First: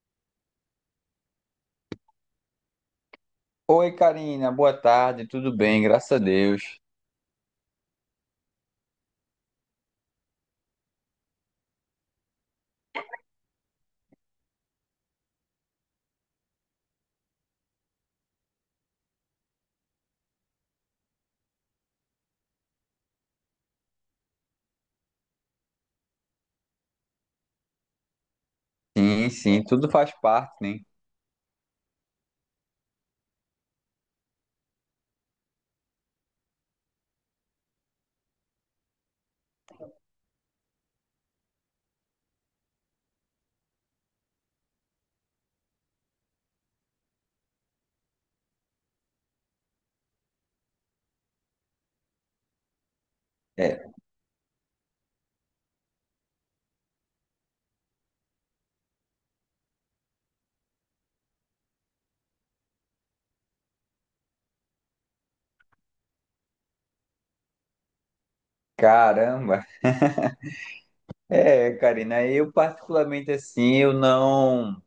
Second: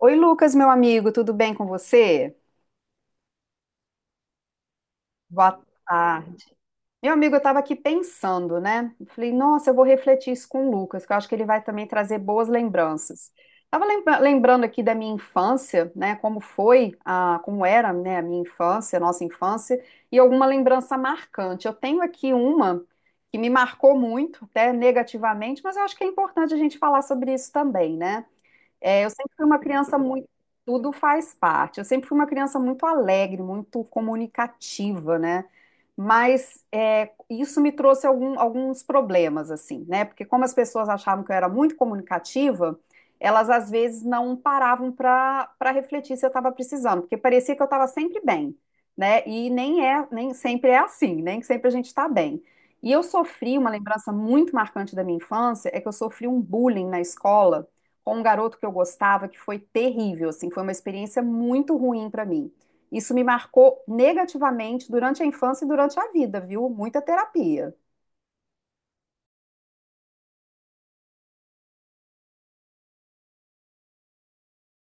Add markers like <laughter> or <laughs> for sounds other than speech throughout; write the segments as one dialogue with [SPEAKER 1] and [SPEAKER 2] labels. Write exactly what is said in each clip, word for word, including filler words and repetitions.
[SPEAKER 1] Oi, Lucas, meu amigo, tudo bem com você?
[SPEAKER 2] Oi, Karina, boa tarde, tudo
[SPEAKER 1] Boa
[SPEAKER 2] bem, graças a
[SPEAKER 1] tarde.
[SPEAKER 2] Deus.
[SPEAKER 1] Meu amigo, eu estava aqui pensando, né? Eu falei, nossa, eu vou refletir isso com o Lucas, que eu acho que ele vai também trazer boas lembranças. Estava lembrando aqui da minha infância, né? Como foi, a, como era, né, a minha infância, a nossa infância, e alguma lembrança marcante. Eu tenho aqui uma que me marcou muito, até negativamente, mas eu acho que é importante a gente falar sobre isso também, né? É, eu
[SPEAKER 2] Sim,
[SPEAKER 1] sempre fui uma
[SPEAKER 2] sim, tudo
[SPEAKER 1] criança
[SPEAKER 2] faz
[SPEAKER 1] muito.
[SPEAKER 2] parte, né?
[SPEAKER 1] Tudo faz parte. Eu sempre fui uma criança muito alegre, muito comunicativa, né? Mas é, isso me trouxe algum, alguns problemas, assim, né? Porque como as pessoas achavam que eu era muito comunicativa, elas às vezes não paravam para para refletir se eu estava precisando, porque parecia que eu estava sempre bem, né? E nem é, nem sempre é assim, né? Nem sempre a gente está bem. E eu sofri uma
[SPEAKER 2] É,
[SPEAKER 1] lembrança muito marcante da minha infância, é que eu sofri um bullying na escola com um garoto que eu gostava, que foi terrível, assim, foi uma experiência muito ruim para mim. Isso me marcou negativamente durante a infância e durante a vida, viu? Muita terapia.
[SPEAKER 2] caramba. É, Karina, eu particularmente assim, eu não,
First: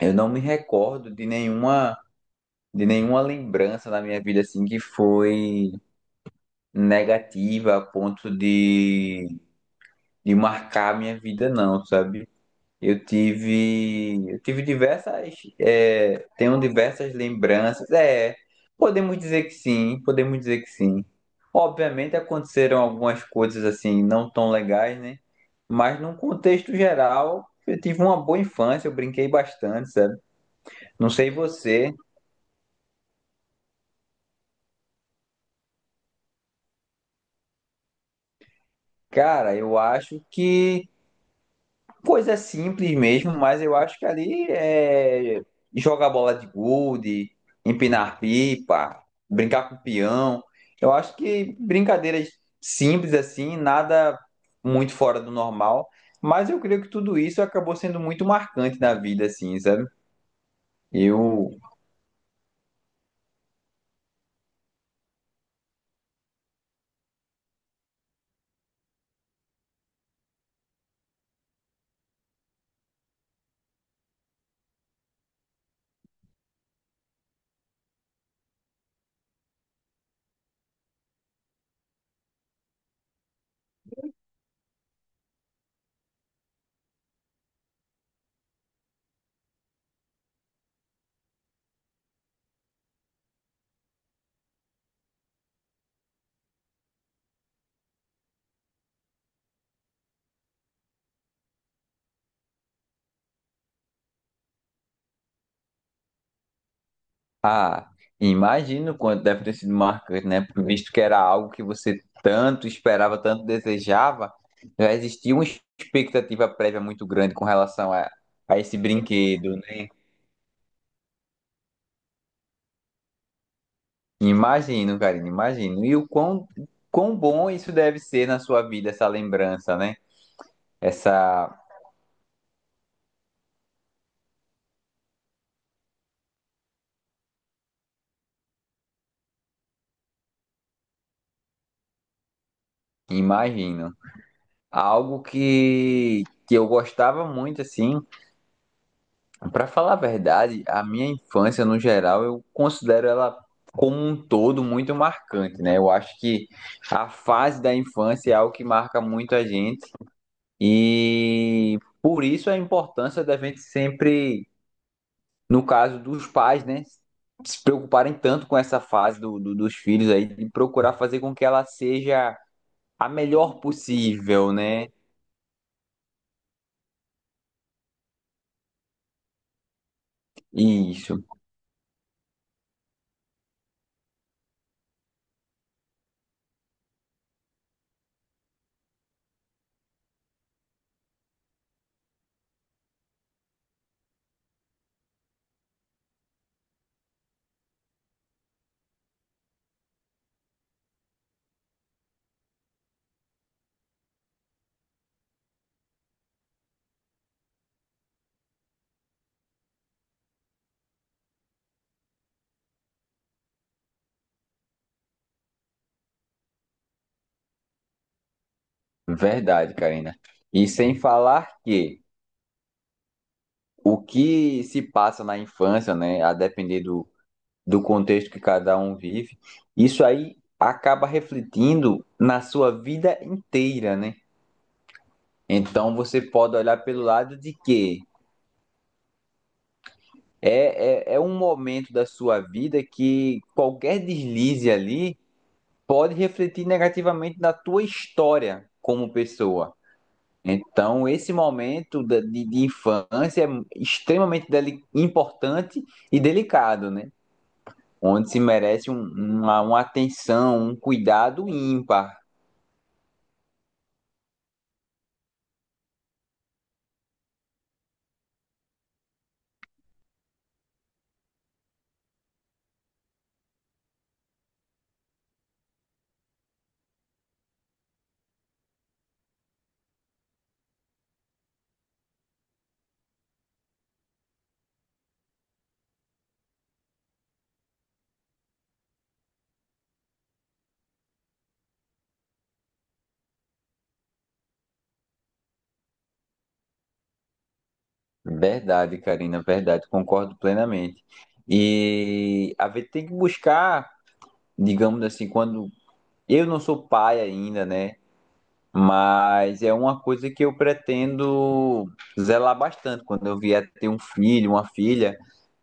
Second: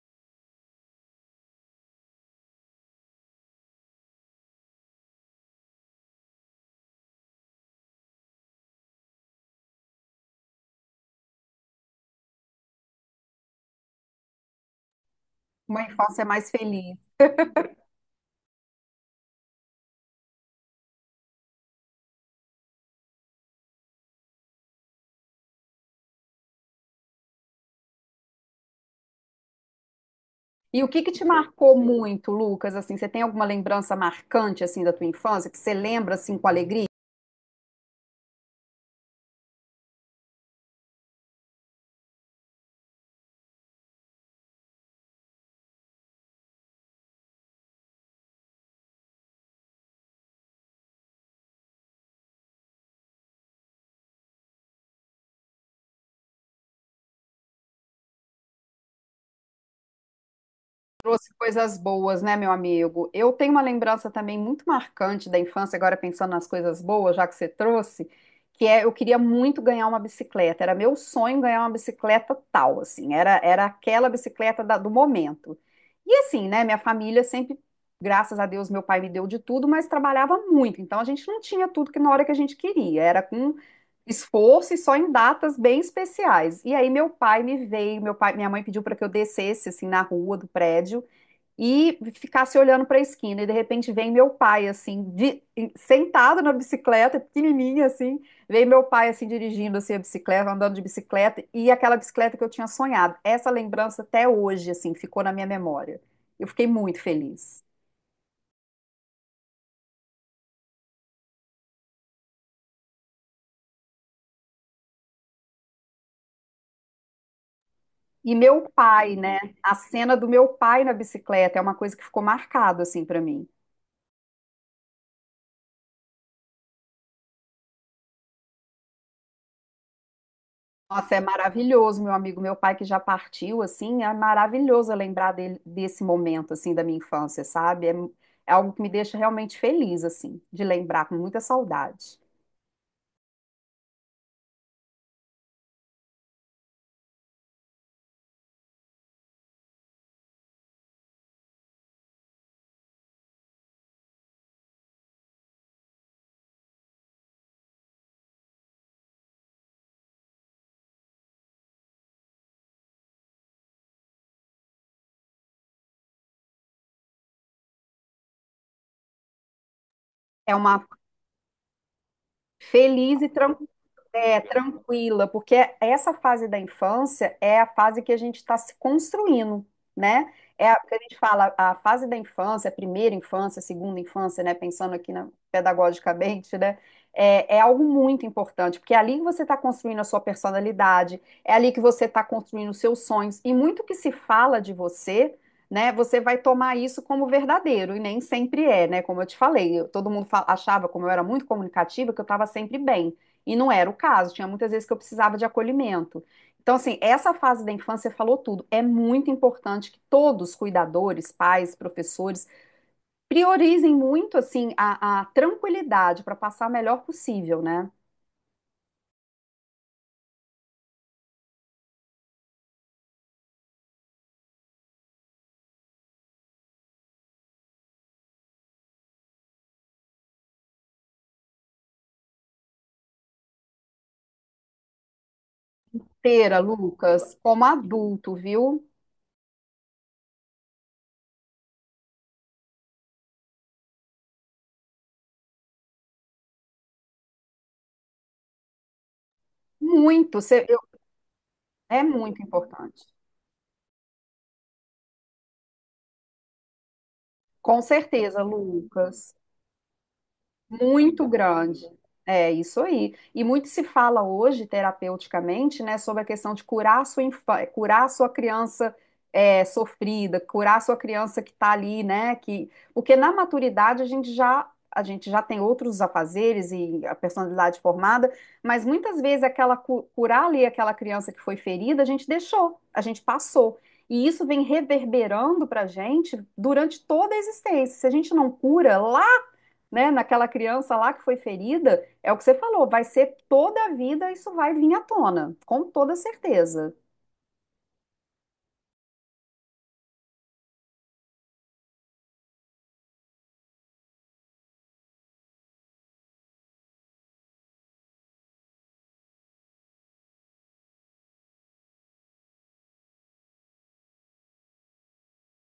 [SPEAKER 2] eu não me recordo de nenhuma, de nenhuma lembrança na minha vida assim que foi negativa a ponto de, de marcar a minha vida, não, sabe? Eu tive, eu tive diversas,
[SPEAKER 1] Uma infância
[SPEAKER 2] é,
[SPEAKER 1] mais
[SPEAKER 2] tenho
[SPEAKER 1] feliz.
[SPEAKER 2] diversas lembranças. É, podemos dizer que sim, podemos dizer que sim. Obviamente aconteceram algumas coisas assim não tão legais, né? Mas num contexto geral, eu tive uma boa infância, eu brinquei bastante, sabe?
[SPEAKER 1] E o que
[SPEAKER 2] Não
[SPEAKER 1] que te
[SPEAKER 2] sei
[SPEAKER 1] marcou
[SPEAKER 2] você,
[SPEAKER 1] muito, Lucas? Assim, você tem alguma lembrança marcante assim da tua infância que você lembra assim com alegria?
[SPEAKER 2] cara, eu acho que coisa simples mesmo, mas eu acho que ali é jogar bola de gude, empinar pipa, brincar com peão. Eu acho que brincadeiras simples assim, nada muito fora do normal. Mas eu creio que tudo isso acabou sendo muito marcante na vida, assim, sabe?
[SPEAKER 1] Trouxe
[SPEAKER 2] Eu
[SPEAKER 1] coisas boas, né, meu amigo? Eu tenho uma lembrança também muito marcante da infância, agora pensando nas coisas boas, já que você trouxe, que é eu queria muito ganhar uma bicicleta. Era meu sonho ganhar uma bicicleta tal, assim, era, era aquela bicicleta da- do momento. E assim, né, minha família sempre, graças a Deus, meu pai me deu de tudo, mas trabalhava muito, então a gente não tinha tudo que na hora que a gente queria, era com esforço e só em datas bem especiais. E aí meu pai me veio, meu pai, minha mãe pediu para que eu descesse assim na rua do prédio e ficasse olhando para a esquina. E de repente vem meu pai, assim, de- sentado na bicicleta, pequenininha, assim. Vem meu pai, assim, dirigindo assim, a bicicleta, andando de bicicleta, e aquela bicicleta que eu tinha sonhado. Essa lembrança até hoje, assim, ficou na minha memória. Eu fiquei muito feliz.
[SPEAKER 2] Ah, Imagino quanto deve ter sido marcante, né? Visto que era algo que você tanto esperava, tanto desejava, já existia uma expectativa prévia muito grande com relação a,
[SPEAKER 1] E
[SPEAKER 2] a
[SPEAKER 1] meu
[SPEAKER 2] esse
[SPEAKER 1] pai, né?
[SPEAKER 2] brinquedo,
[SPEAKER 1] A
[SPEAKER 2] né?
[SPEAKER 1] cena do meu pai na bicicleta é uma coisa que ficou marcado, assim, para mim.
[SPEAKER 2] Imagino, Karina, imagino. E o quão, quão bom isso deve ser na sua vida, essa lembrança, né?
[SPEAKER 1] Nossa, é
[SPEAKER 2] Essa,
[SPEAKER 1] maravilhoso, meu amigo, meu pai que já partiu, assim, é maravilhoso eu lembrar dele, desse momento, assim, da minha infância, sabe? É, é algo que me deixa realmente feliz, assim, de lembrar com muita saudade.
[SPEAKER 2] imagino. Algo que, que eu gostava muito, assim, pra falar a verdade, a minha infância no geral eu considero ela como um todo muito marcante, né? Eu acho que a fase da infância é algo que marca muito a gente e por isso a importância da gente sempre, no caso dos pais, né, se preocuparem tanto com essa fase do, do- dos filhos aí, de
[SPEAKER 1] É uma
[SPEAKER 2] procurar fazer com que ela seja a
[SPEAKER 1] feliz e
[SPEAKER 2] melhor
[SPEAKER 1] tranquila. É,
[SPEAKER 2] possível, né?
[SPEAKER 1] tranquila, porque essa fase da infância é a fase que a gente está se construindo, né? É a que a gente
[SPEAKER 2] Isso,
[SPEAKER 1] fala, a fase da infância, a primeira infância, a segunda infância, né? Pensando aqui na, pedagogicamente, né? É, é algo muito importante, porque é ali que você está construindo a sua personalidade, é ali que você está construindo os seus sonhos, e muito que se fala de você, né? Você vai tomar isso como verdadeiro, e nem sempre é, né? Como eu te falei, eu- todo mundo fa- achava, como eu era muito comunicativa, que eu estava sempre bem. E não era o caso, tinha muitas vezes que eu precisava de acolhimento. Então, assim, essa fase da infância falou tudo. É muito importante que todos, cuidadores, pais, professores, priorizem muito, assim, a, a tranquilidade para passar o melhor possível, né?
[SPEAKER 2] verdade, Karina. E sem falar que o que se passa na infância, né, a depender do, do contexto que cada um vive, isso aí acaba refletindo na sua vida inteira, né? Então você pode
[SPEAKER 1] Pera,
[SPEAKER 2] olhar pelo
[SPEAKER 1] Lucas,
[SPEAKER 2] lado de
[SPEAKER 1] como
[SPEAKER 2] que
[SPEAKER 1] adulto, viu?
[SPEAKER 2] é, é, é um momento da sua vida que qualquer deslize ali pode refletir negativamente na tua história como pessoa.
[SPEAKER 1] Muito, cê- eu-
[SPEAKER 2] Então, esse momento
[SPEAKER 1] é
[SPEAKER 2] da-
[SPEAKER 1] muito
[SPEAKER 2] de, de
[SPEAKER 1] importante.
[SPEAKER 2] infância é extremamente deli- importante e delicado, né?
[SPEAKER 1] Com
[SPEAKER 2] Onde se
[SPEAKER 1] certeza,
[SPEAKER 2] merece um-
[SPEAKER 1] Lucas.
[SPEAKER 2] uma, uma atenção, um
[SPEAKER 1] Muito
[SPEAKER 2] cuidado
[SPEAKER 1] grande.
[SPEAKER 2] ímpar.
[SPEAKER 1] É isso aí. E muito se fala hoje, terapeuticamente, né, sobre a questão de curar a sua infa- curar a sua criança é, sofrida, curar a sua criança que está ali, né, que porque na maturidade a gente já a gente já tem outros afazeres e a personalidade formada, mas muitas vezes aquela cu- curar ali aquela criança que foi ferida, a gente deixou, a gente passou. E isso vem reverberando para a gente durante toda a existência. Se a gente não cura lá, né, naquela criança lá que foi ferida, é o que você falou, vai ser toda a vida, isso vai vir à tona, com toda certeza.
[SPEAKER 2] Verdade, Karina, verdade, concordo plenamente. E a gente tem que buscar, digamos assim, quando eu não sou pai ainda, né? Mas é uma coisa que eu pretendo zelar bastante quando eu vier ter um filho, uma filha,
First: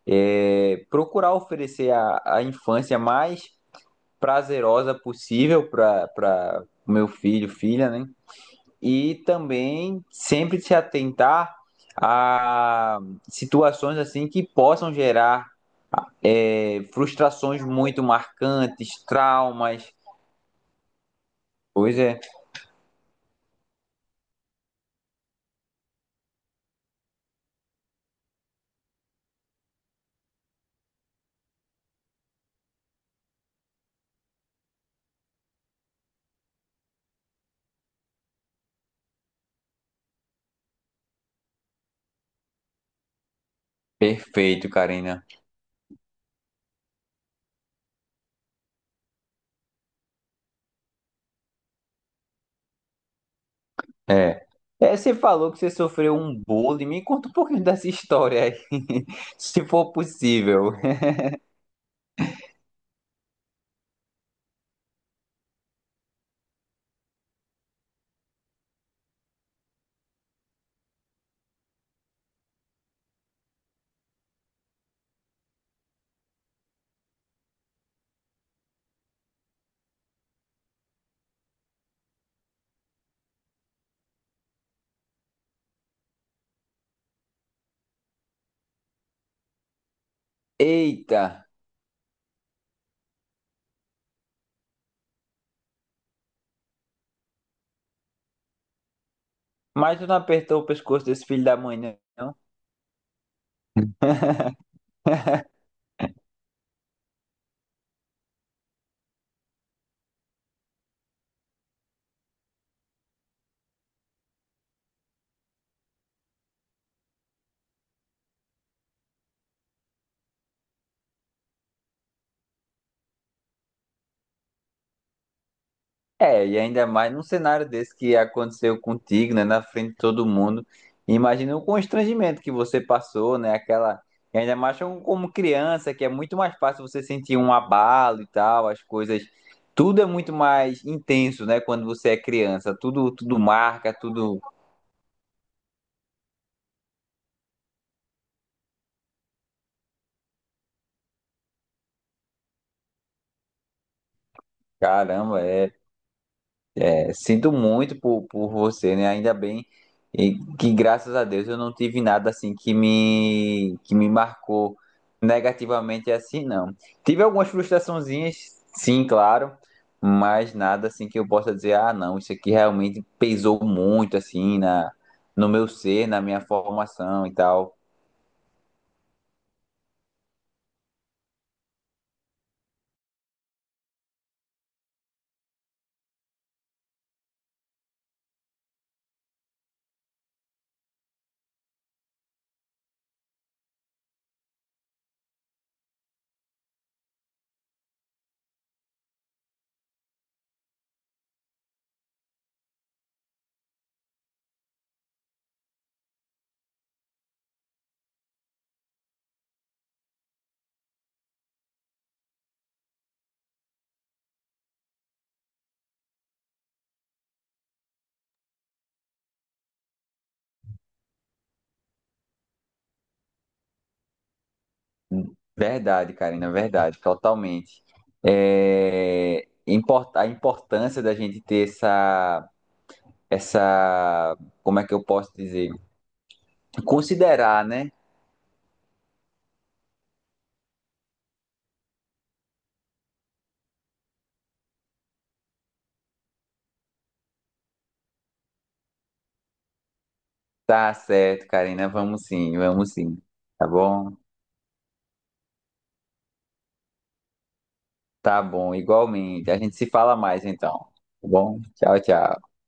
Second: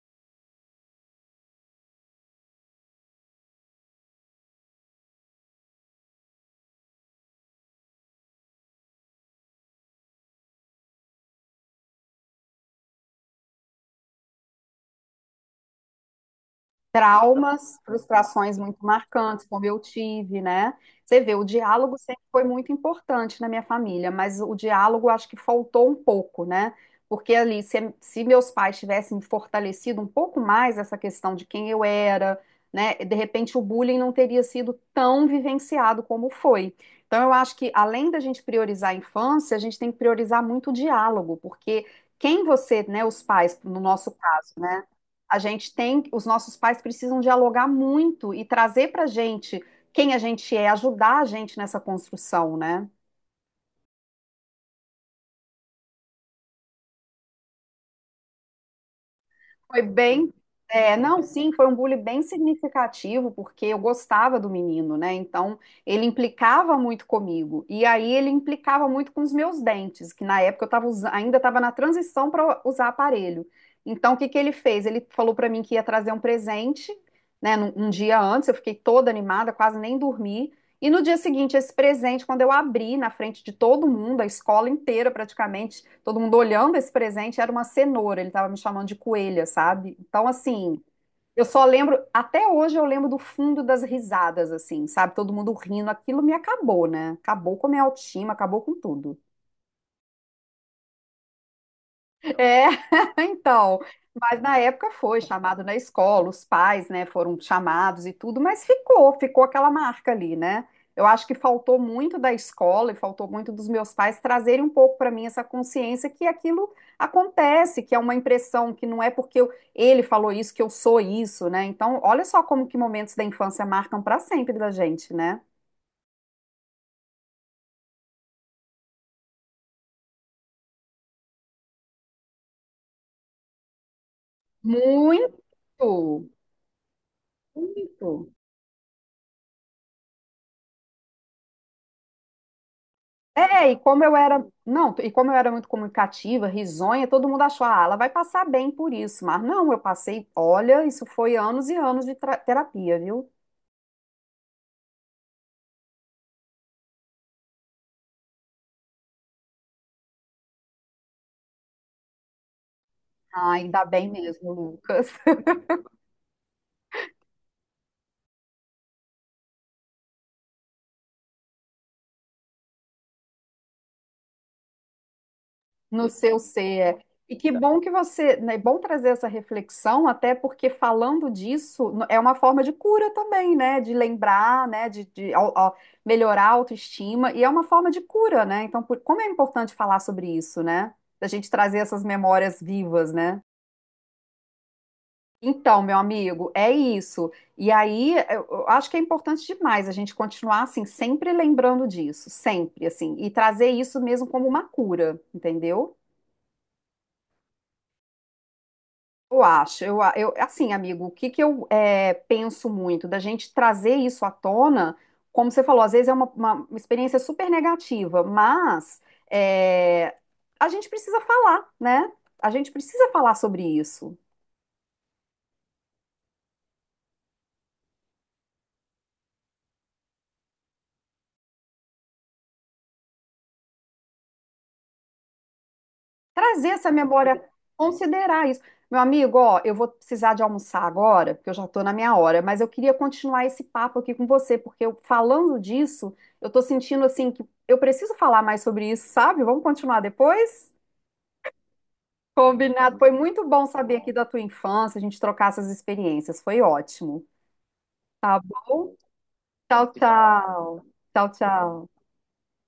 [SPEAKER 2] é procurar oferecer a, a infância mais prazerosa possível para para meu filho, filha, né? E também sempre se atentar a situações assim que possam gerar é, frustrações
[SPEAKER 1] Traumas,
[SPEAKER 2] muito
[SPEAKER 1] frustrações muito
[SPEAKER 2] marcantes,
[SPEAKER 1] marcantes, como eu
[SPEAKER 2] traumas.
[SPEAKER 1] tive, né? Você vê, o
[SPEAKER 2] Pois
[SPEAKER 1] diálogo
[SPEAKER 2] é,
[SPEAKER 1] sempre foi muito importante na minha família, mas o diálogo acho que faltou um pouco, né? Porque ali, se, se meus pais tivessem fortalecido um pouco mais essa questão de quem eu era, né? De repente o bullying não teria sido tão vivenciado como foi. Então eu acho que além da gente priorizar a infância, a gente tem que priorizar muito o diálogo, porque quem você, né, os pais, no nosso caso,
[SPEAKER 2] perfeito,
[SPEAKER 1] né?
[SPEAKER 2] Karina.
[SPEAKER 1] A gente tem, os nossos pais precisam dialogar muito e trazer para a gente quem a gente é, ajudar a gente nessa construção, né?
[SPEAKER 2] É. É, você falou que você sofreu um bullying. Me conta um pouquinho <laughs> dessa história aí, <laughs> se
[SPEAKER 1] Foi
[SPEAKER 2] for
[SPEAKER 1] bem,
[SPEAKER 2] possível.
[SPEAKER 1] é, não, sim, foi um bullying bem significativo, porque eu gostava do menino, né? Então, ele implicava muito comigo. E aí, ele implicava muito com os meus dentes, que na época eu tava, usa- ainda estava na transição para usar aparelho. Então, o que que ele fez? Ele falou para mim que ia trazer um presente, né? num- Um dia antes, eu fiquei toda animada, quase nem dormi. E no dia seguinte, esse presente, quando eu abri na frente de todo mundo, a escola inteira praticamente, todo mundo olhando esse presente, era uma cenoura, ele estava me chamando de coelha, sabe? Então, assim,
[SPEAKER 2] Eita,
[SPEAKER 1] eu só lembro, até hoje eu lembro do fundo das risadas, assim, sabe? Todo mundo rindo, aquilo me acabou, né? Acabou com a minha autoestima, acabou com tudo.
[SPEAKER 2] mas tu não apertou o pescoço desse filho da mãe, não?
[SPEAKER 1] É, <laughs> então, mas na época foi chamado na escola, os pais, né, foram chamados e tudo, mas ficou, ficou, aquela marca ali, né? Eu acho que faltou muito da escola e faltou muito dos meus pais trazerem um pouco para mim essa consciência que aquilo acontece, que é uma impressão, que não é porque eu- ele falou isso que eu sou isso, né? Então, olha só como que momentos da infância marcam para sempre da gente, né?
[SPEAKER 2] É, e ainda mais num cenário desse que aconteceu contigo, né, na frente de todo mundo. Imagina o constrangimento que você passou, né, aquela... E ainda mais como como
[SPEAKER 1] Muito,
[SPEAKER 2] criança, que é muito mais fácil você sentir um abalo e
[SPEAKER 1] muito.
[SPEAKER 2] tal, as coisas... Tudo é muito mais intenso, né, quando você é criança. Tudo, tudo
[SPEAKER 1] É, e
[SPEAKER 2] marca,
[SPEAKER 1] como eu
[SPEAKER 2] tudo...
[SPEAKER 1] era, não, e como eu era muito comunicativa, risonha, todo mundo achou, ah, ela vai passar bem por isso, mas não, eu passei, olha, isso foi anos e anos de tra- terapia, viu?
[SPEAKER 2] Caramba, é... É, sinto muito por, por você, né? Ainda bem e que graças a Deus eu não tive nada assim que
[SPEAKER 1] Ah,
[SPEAKER 2] me
[SPEAKER 1] ainda
[SPEAKER 2] que me
[SPEAKER 1] bem mesmo,
[SPEAKER 2] marcou
[SPEAKER 1] Lucas, <laughs>
[SPEAKER 2] negativamente assim, não. Tive algumas frustraçõezinhas, sim, claro, mas nada assim que eu possa dizer, ah, não, isso aqui realmente pesou muito assim na no meu ser,
[SPEAKER 1] no
[SPEAKER 2] na
[SPEAKER 1] seu
[SPEAKER 2] minha
[SPEAKER 1] ser.
[SPEAKER 2] formação e
[SPEAKER 1] E que
[SPEAKER 2] tal.
[SPEAKER 1] bom que você, né, é bom trazer essa reflexão, até porque falando disso no- é uma forma de cura também, né? De lembrar, né? De, de au- au- melhorar a autoestima, e é uma forma de cura, né? Então, por- como é importante falar sobre isso, né? Da gente trazer essas memórias vivas, né? Então, meu amigo, é isso. E aí, eu eu acho que é importante demais a gente continuar assim, sempre lembrando disso, sempre assim, e trazer isso mesmo como uma cura, entendeu? Eu acho, eu, a- eu assim, amigo, o que que eu é, penso muito da gente trazer isso à tona, como você falou, às vezes é uma, uma experiência super negativa, mas é, a gente precisa falar, né? A gente precisa falar sobre isso.
[SPEAKER 2] Verdade, Karina, verdade, totalmente. É import- a importância da gente ter essa essa, como é que eu posso dizer?
[SPEAKER 1] Trazer essa memória,
[SPEAKER 2] Considerar, né?
[SPEAKER 1] considerar isso. Meu amigo, ó, eu vou precisar de almoçar agora, porque eu já estou na minha hora, mas eu queria continuar esse papo aqui com você, porque eu, falando disso, eu estou sentindo assim que eu preciso falar mais sobre isso, sabe? Vamos continuar depois?
[SPEAKER 2] Tá certo, Karina, vamos sim, vamos
[SPEAKER 1] Combinado. Foi
[SPEAKER 2] sim.
[SPEAKER 1] muito bom
[SPEAKER 2] Tá
[SPEAKER 1] saber aqui
[SPEAKER 2] bom?
[SPEAKER 1] da tua infância, a gente trocar essas experiências. Foi ótimo. Tá
[SPEAKER 2] Tá bom,
[SPEAKER 1] bom?
[SPEAKER 2] igualmente. A gente se
[SPEAKER 1] Tchau,
[SPEAKER 2] fala mais então.
[SPEAKER 1] tchau.
[SPEAKER 2] Tá
[SPEAKER 1] Tchau,
[SPEAKER 2] bom? Tchau,
[SPEAKER 1] tchau.
[SPEAKER 2] tchau.